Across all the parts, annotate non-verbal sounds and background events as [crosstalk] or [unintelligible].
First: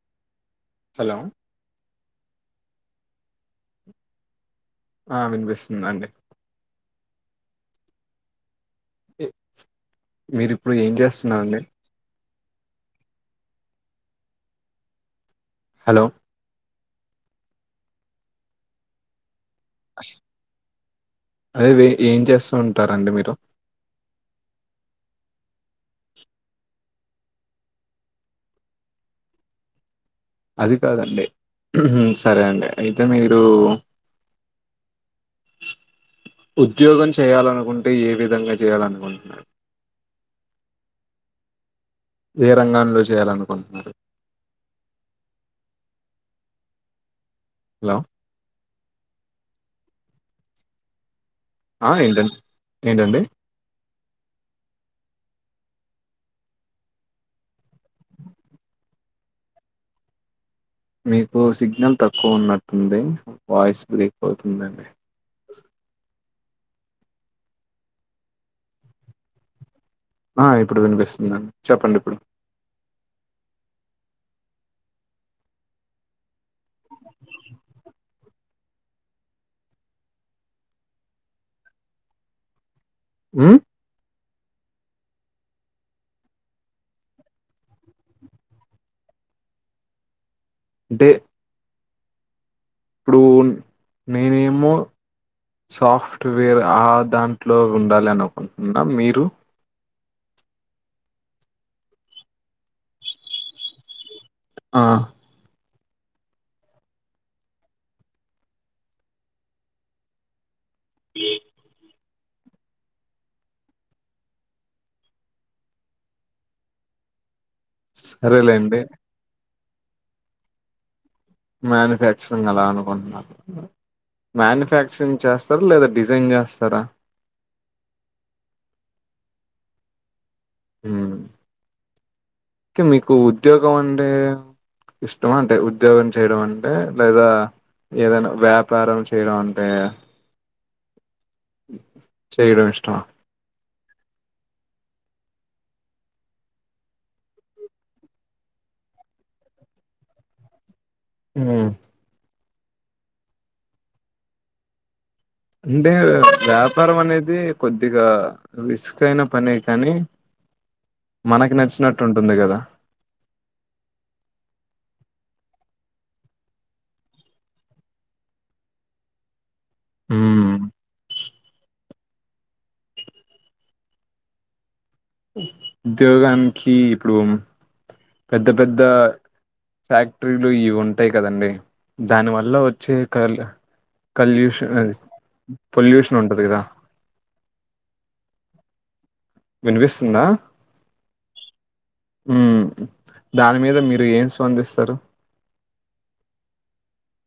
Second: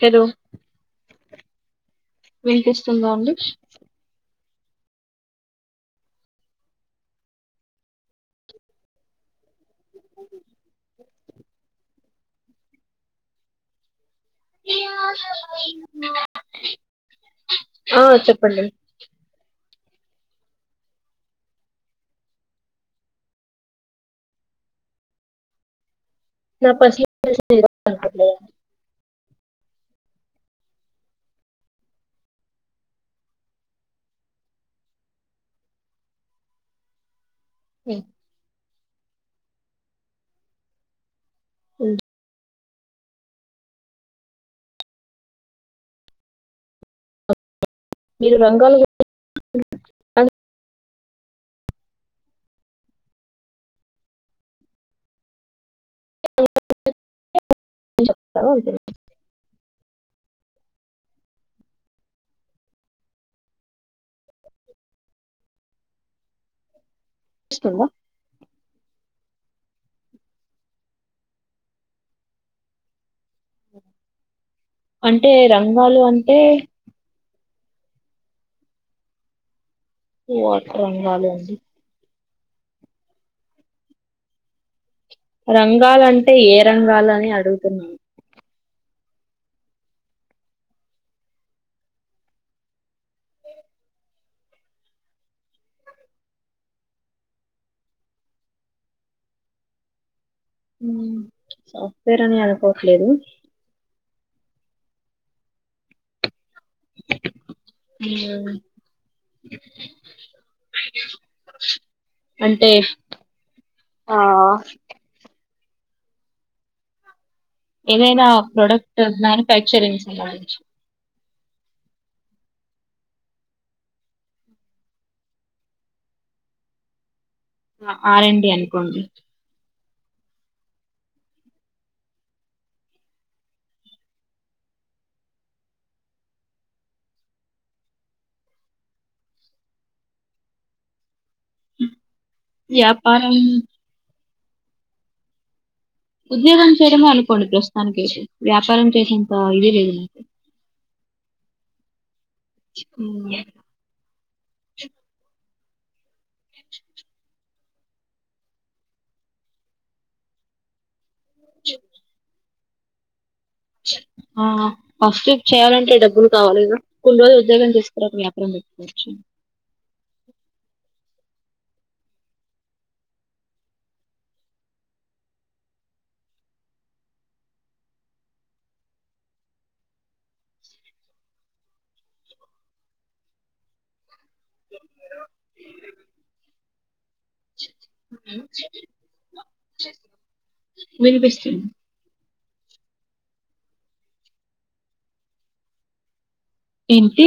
Hello hello. వినిపిస్తుందా అండి. ఆ వినిపిస్తుందండి. మీరు ఇప్పుడు ఏం చేస్తున్నారండి. జియా ధల. హలో. ఆ చెప్పండి. అదే ఏ ఏం చేస్తూ ఉంటారండి మీరు. నా పర్సనల్ డీటేయిల్స్ చెప్పాలి అనుకొవట్ లేదండి. అది కాదండి సరే అండి అయితే మీరు ఉద్యోగం చే. చేయాలనుకుంటే ఏ విధంగా. చేయాలనుకుంటున్నారు. ఏ రంగం లో చేయాలనుకుంటున్నారు. హలో మీరు రంగాల. ఎ అను ఆ ఏంటన్ ఏంటండి? చెప్తా లే మీకు సిగ్నల్ తక్కువ ఉన్నట్టుంది, వాయిస్ బ్రేక్ అవుతుందండి. పిస్తుందా ఆ ఇప్పుడు వినిపిస్తుందండి. చెప్పండి ఇప్పుడు. అంటే రంగాలు అంటే వాట్ రంగాలు అండి? మ్ రంగాలు అంటే ఏ రంగాలు అని అడుగుతున్నా దే ఇప్పుడు నేనేమో సాఫ్ట్వేర్ ఆ దాంట్లో ఉండాలి అనుకుంటున్న. మీరు? మ్ సాఫ్ట్వేర్ అని అన్ కోట్లేదు ఆ మఉమ్ అంటే ఆ ఏదైనా సరేలేండి ప్రొడక్ట్ నాని ఫ్యాక్చరింగ్ సంబంధించి మ్యానుఫ్యాక్చరింగ్ అలా అనుకుంటునరు. మ్యానుఫ్యాక్చరింగ్ చేస్తర, లేదా డిజైన్ చేస్తరా? ఆ ఆరండి అనుకోండి హు కే మీకు ఉద్యోగం అంటే ఇష్టమా, అంటే ఉద్యోగం చేయడం అంటే, లేదా ఏదైనా వ్యాపారం చేయడం అంటే చేయడం ఇష్టమా వ్యాపారం ఉద్యోగం చేయడమే అనుకోండి ప్రస్తుతానికైతే, వ్యాపారం చేసేంత ఇది లేదు నాకి. ఊ ఉమ్ అంటే వ్యాపారం అనేది కొద్దిగా రిస్క్ అయిన పనే కానీ మనకి నచ్చినట్టుంటుంది కదా ఆ ఫస్ట్ చేయాలంటే డబ్బులు కావాలిగా, కొన్ని రోజులు ఉద్యోగం చేసుకరా తర వ్యాపారం పెట్టుకోవచ్చు. ఉమ్ ఉద్యోగానికి ఇప్పుడు పెద్ద పెద్ద ఫ్యాక్టరీలు ఇవ్వుంటయి కదండి, దానివల్ల వచ్చే కర్ల్ కాల్యూషన్ అది పొల్యూషన్ ఉంటది కదా వినిపిస్తుందా మీరు బెస్ట్ ఎన హు దాని మీద మీరు ఏం స్వందిస్తరు? ఏంటి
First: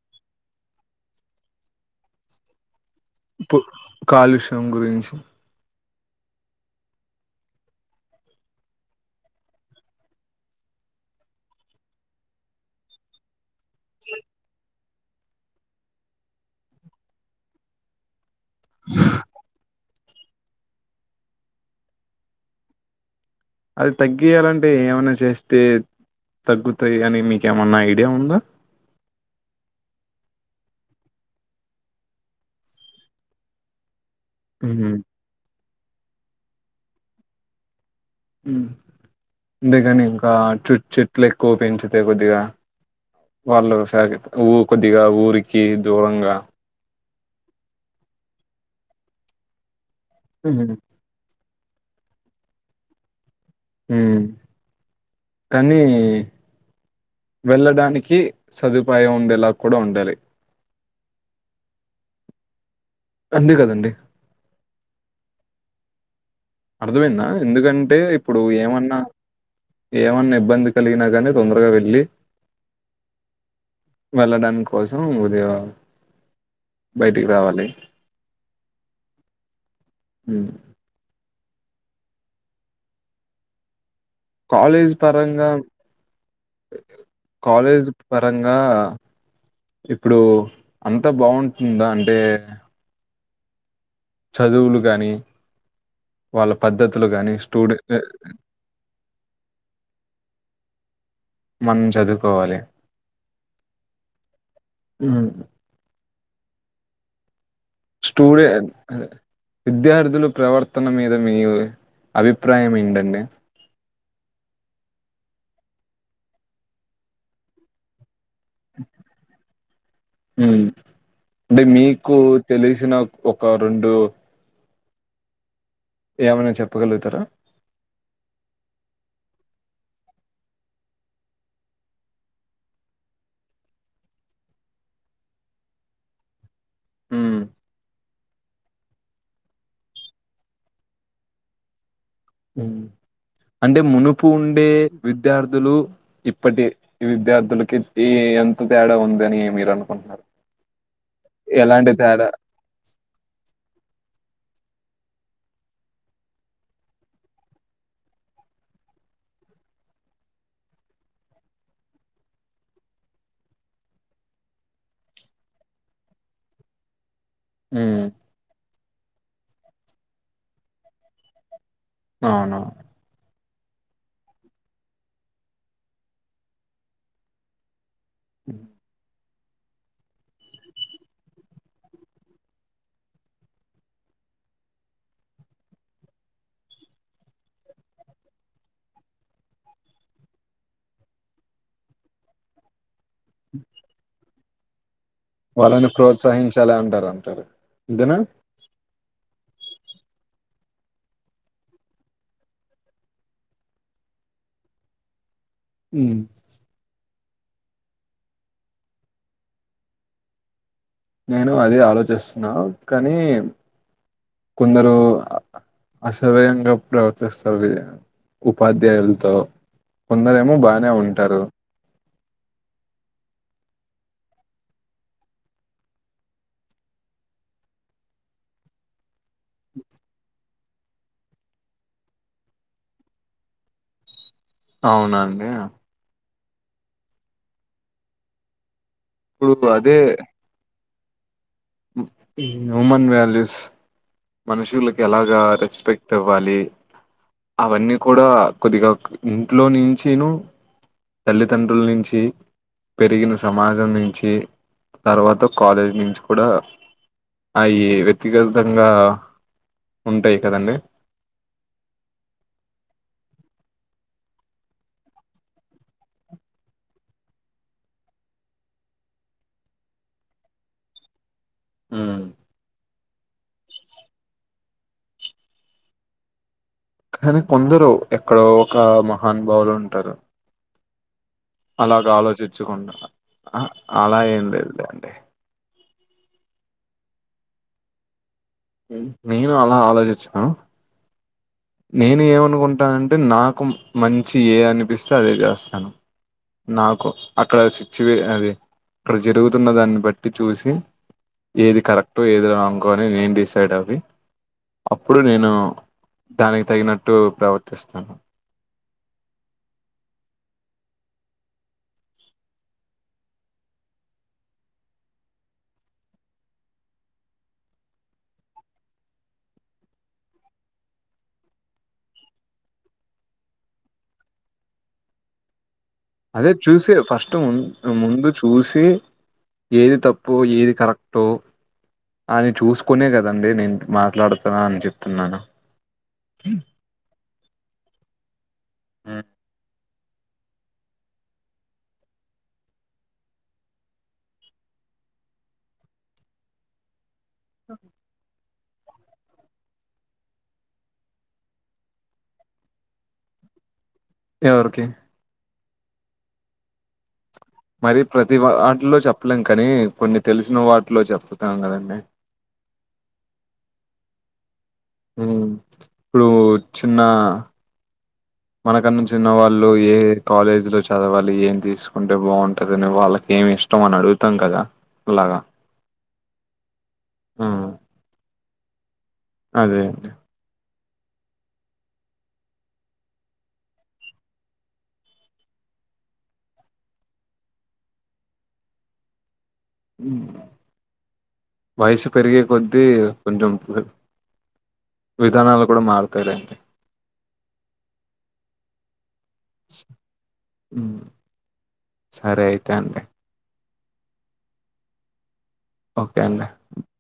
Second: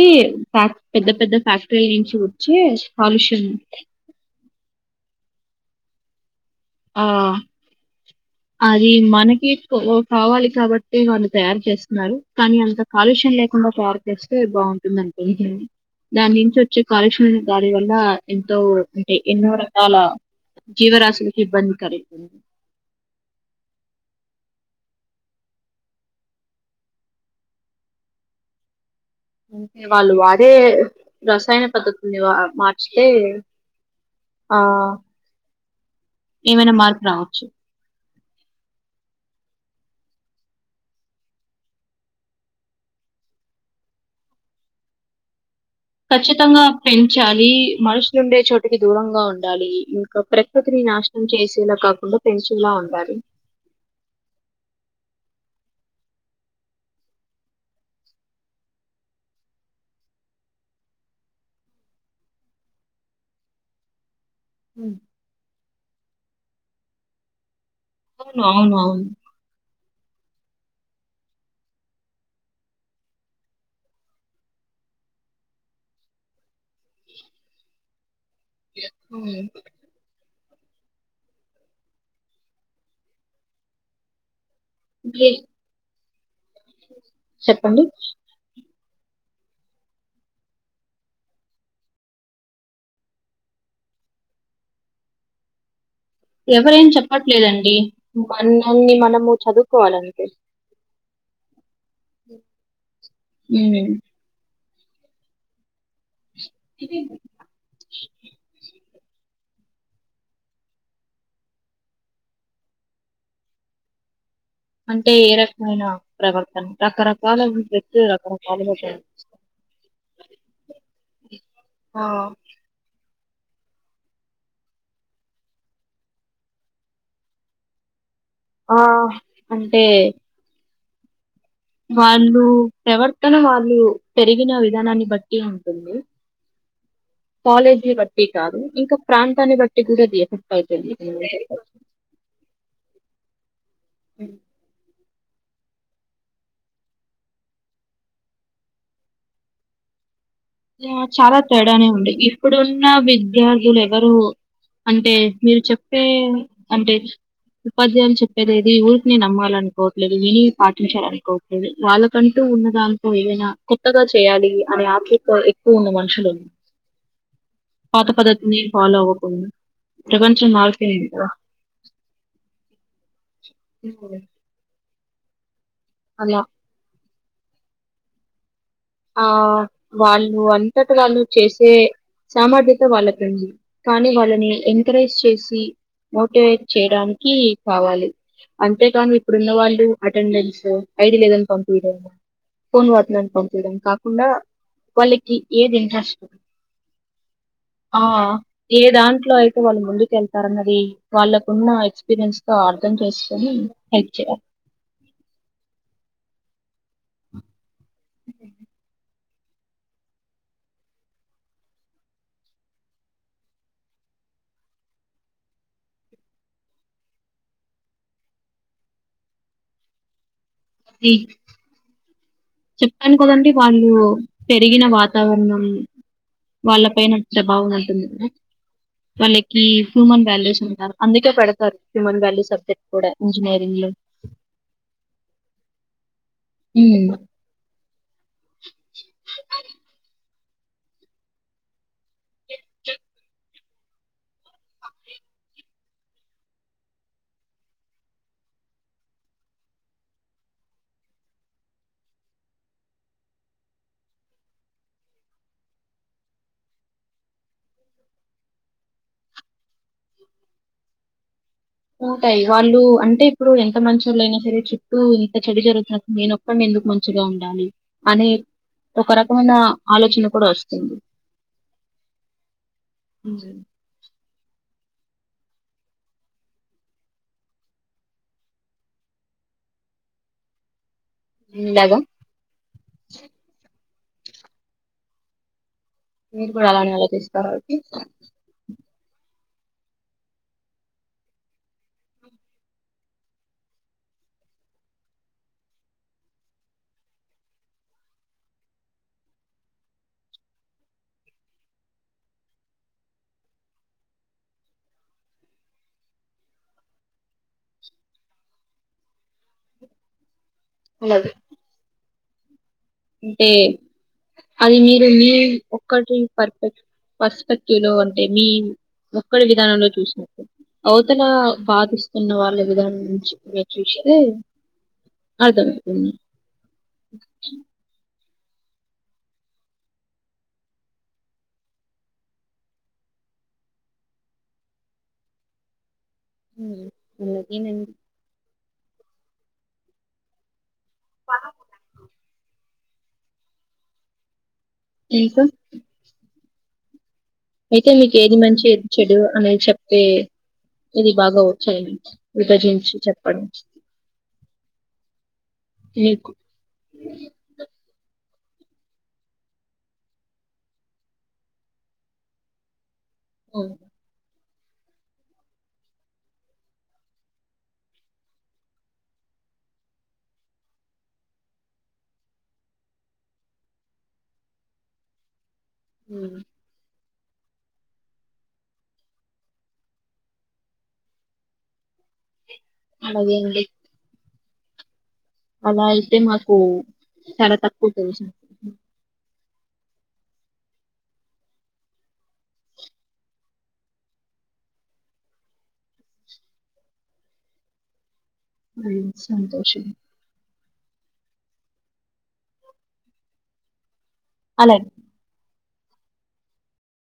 పాక్, పెద్ద పెద్ద ఫ్యాక్టరీల్ని నుంచి వచ్చే కాలుష్యం పు కాలుష్యం గురించి ఆ అది మనకి ఎకు వ కావాలి కాబట్టే వాళ్లు తయారు చేస్తున్నారు. కానీ అంత కాలుష్యం లేకుండ తయారు చేస్తే బాగుంటుంది అనుకుంటున్నను. దాని నుంచి వచ్చే కాలుష్యం దాని వల్ల ఎంతో అంటే ఎన్నో రకాల జీవ రాసులు ఇబ్బంది కలిగున్ అది తగ్గియాలంటే ఏమైనా చేస్తే తగ్గుతాయి అని మీకు ఏమైనా ఐడియా ఉందా అంటే వాళ్ళు వాడే రసాయన పద్ధతుల్ని వా మార్చితే ఆ ఉమ్ ఏమైనా మార్పు రావచ్చు హు అంతేగాని ఇంకా చెట్ చెట్లు ఎక్కువ పెంచుతే కొద్దిగా వాళ్ళు ఫయాగెట్ ఊ కొద్దిగా ఊరి కచ్చితంగా పెంచాలి మనుషులు ఉండే చోట్ టికీ దూరంగా ఉండాలి ఇం ప్ర ఉమ్ ప్రకృతిని నాశనం చేసి ఇలా కాకుండా పెంచిలా ఉండాలి హు కానీ వెళ్ళడానికి సదుపాయం ఉండేలా కూడా ఉండాలి అంతే కదండి ఉ అర్థమైందా ఎందుకన్ టే ఇప్పుడు అవును. ఏమన్నా అవునవును. ఏవన్నా ఇబ్బంది కలిగినా గాని తొందరగా వెళ్ళి వెళ్ళడం కోసం ఉదయం బయటికి రావాలే అవును ఉ కాలేజ్ ఏ పరంగా చెప్పండి కాలేజ్ పరంగా ఇప్పుడు అంత బాగుంటుందా అంటే చదువులు గాని వాళ్ళ ఎవరేం పద్ధతులు గాని చెప్పట్లేదండి స్టూడె ఎ మనన్ని మనము చదువుకోవాలంటే మనం చదువుకోవాలి ఉమ్. ఉ ఇదేంది స్టూడే అదే విద్యార్థులు ప్రవర్తన మీద మీ అభిప్రాయం ఏంటండి అంటే ఏ రకమైన ప్రవర్తన రకరకాల ఉ రకరక అంటే ఆ మీకు తెలిసిన ఒక రెండు ఏమైనా చెప్పగలుగుతారా ఆ అంటే వాళ్ళు ప్రవర్తన వాళ్ళు పెరిగిన విధానాన్ని బట్టి ఉంటుంది ఉమ్ కాలేజి బట్ కే కాదు ఇంకా ప్రాంతాన్ని బట్టి కూడా అది ఎఫెక్ట్ అయితది హ్మ్ అంటే మునుపు ఉండే విద్యార్థులు ఇప్పటి విద్యార్థులకి ఈ ఎంత తేడా ఉందని మీరు అనుకుంటున్నారు ఆ చాలా తేడానే ఎలాంటి ఉంది తేడా ఇప్పుడున్న విద్యార్థులు ఎవరు అంటే మీరు చెప్పే అంటే ఉపాధ్యాయులు చెప్పేది ఏది ఊరికినె నమ్మాలనుకోవట్లేదు విని పాటించాలనుకోవట్లేదు వాళ్ళకంటూ ఉన్న దాంతో ఏవైనా కొత్తగా చేయాలి అనే ఆత్రు ఎక్కువ ఉన్న మనుషలం ఉమ్ పాత పద్ధతిని ఫాలో అవకుండ ప్రపంచం మారిపోయింది గా అవునవును [inaudible] అలా హ్మ్ ఆ వాళ్ళు అంతటి వాళ్ళు చేసే సామర్థ్యత వాళ్ళకుంది కానీ వాళ్ళని ఎంకరేజ్ చేసి మోటివేట్ చేయడానికి కావాలి అంతేకాని ఇప్పుడున్న వాళ్ళు అటెండెన్స్ ఐడి లేదని పంపీడం ఫోన్ వాడుతున్నారని పంపి చేడం కాకుండా వాళ్ళకి ఏది వాళ్ళని ఇంట్రెస్ట్ ప్రోత్సహించాలి అంటారు అంటారు ఆ అంతేనా ఏ దాంట్లో అయి వాళ్ళు ముందుకెళ్తారన్నది వాళ్ళకున్న ఎక్స్పీరియన్స్ తో అర్థం చేసుకొని హెల్ప్ చేయాలి మ్మ్ [inaudible] నేను అది ఆలోచిస్తున్నా కానీ కొందరు అసభ్యంగా ప్రవర్తిస్తారు ఉపాధ్యాయులతో కొందరు ఏమ్ మ బానే అది ఉంటారు చెప్పాను కదండి వాళ్ళు పెరిగిన వాతావరణం వాళ్ళ పైన ప్రభావం ఉంటుంది వాళ్ళకి హ్యూమన్ వాల్యూస్ ఉంటారు అందుకే పెడతారు హ్యూమన్ వాల్యూ సబ్జెక్ట్ కూడా ఇంజనీరింగ్ లో అవునా అండి మ్ పుడు అదే హ్యుమన్ వాల్యూస్ మనుషులకి ఎలాగా రెస్పెక్ట్ ఇవ్వాలి అవన్నీ కూడా కొద్దిగా ఇంట్లో నుంచి ను తల్లితండ్రుల్ నుంచి పెరిగిన సమాజం నుంచి తర్వాత కాలేజీ నుంచి కూడా అయి వ్యక్తిగతంగా ఉంటాయి కదండి ఉంటయ్ వాళ్ళు అంటే ఇప్పుడు ఎంత మంచోలైనా సరే చుట్టూ ఇంత చెడు జరుగుతున్నపుడు నేనొక్కడిని ఎందుకు మంచిగా ఉండాలి అనే ఒక రకమైన ఆలోచన కూడా వస్తుంది హ్మ్ [unintelligible] కానీ కొందరు ఎక్కడో ఒక మహానుభావులు ఉంటారు ఇలాగా అలాగా ఆలోచిచకుండా అలా ఏం లేదులేండి మీరు కూడా అలానే ఆలోచిస్తరా నేను అలా ఆలోచిచను నేను ఏమనుకుంటా అంటే నాకు మంచి ఏ అనిపిస్తే అదే చేస్తాను నాకు అక్కడ సిచ్యువే అది అక్కడ జరుగుతున్న దాన్ని బట్టి చూసి ఏది కరెక్టో ఏది రాంగో అని నేను డిసైడ్ అయ్యి అప్పుడు నేను దానికి తగినట్టు ప్రవర్తిస్తాను [unintelligible] అంటే అది మీరు మీ ఒక్కటి పర్పెక్ పర్స్పెక్టివ్ లో అంటే మీ ఒక్కడి విధానంలో చూసినప్పుడు అవతల బాధిస్తున్న వాళ్ళ విధానం నుంచి మీరు చూస్తే అర్థం అదే చూసే ఫస్ట్ ముందు చూసి ఏది తప్పు ఏది కరెక్టో అని చూసుకునే కదండి నేను మాట్లాడతా అని చెప్తున్నాను హమ్ వీళ్ళకి నేను ఆమ్ బావా ఇంకా అయితే మీకు ఏది మంచి చెడు అనేది చెప్తే ఇది బాగా వచ్చాయండి విభజించి చెప్పడం ఎవరికి మీకు మరి ప్రతి వాటిలో చెప్పలేం కానీ కొన్ని తెలిసిన వాటిలో చెప్తాం కదండీ ఓ ఉమ్ ఇప్పుడు చిన్న మనకన్న చిన్న వాళ్ళు ఏ కాలేజీలో చదవాలి ఏం తీసుకుంటే బాగుంటదని వాళ్ళకి ఏమి ఇష్టం అని అడుగుతాం కదా అలాగా హమ్ ఆమ్ అదే అండి అలాగే అండి అలా అయితే మాకు చాలా తక్కువ తెలుసు ఉమ్ వయసు పెరిగే కొద్దీ కొంచెం విధానాలు కూడా మారుతాయిలేండి అమ్ సంతోషం ఉమ్ సరే అయితే అండి అలాగే ఓకే అండి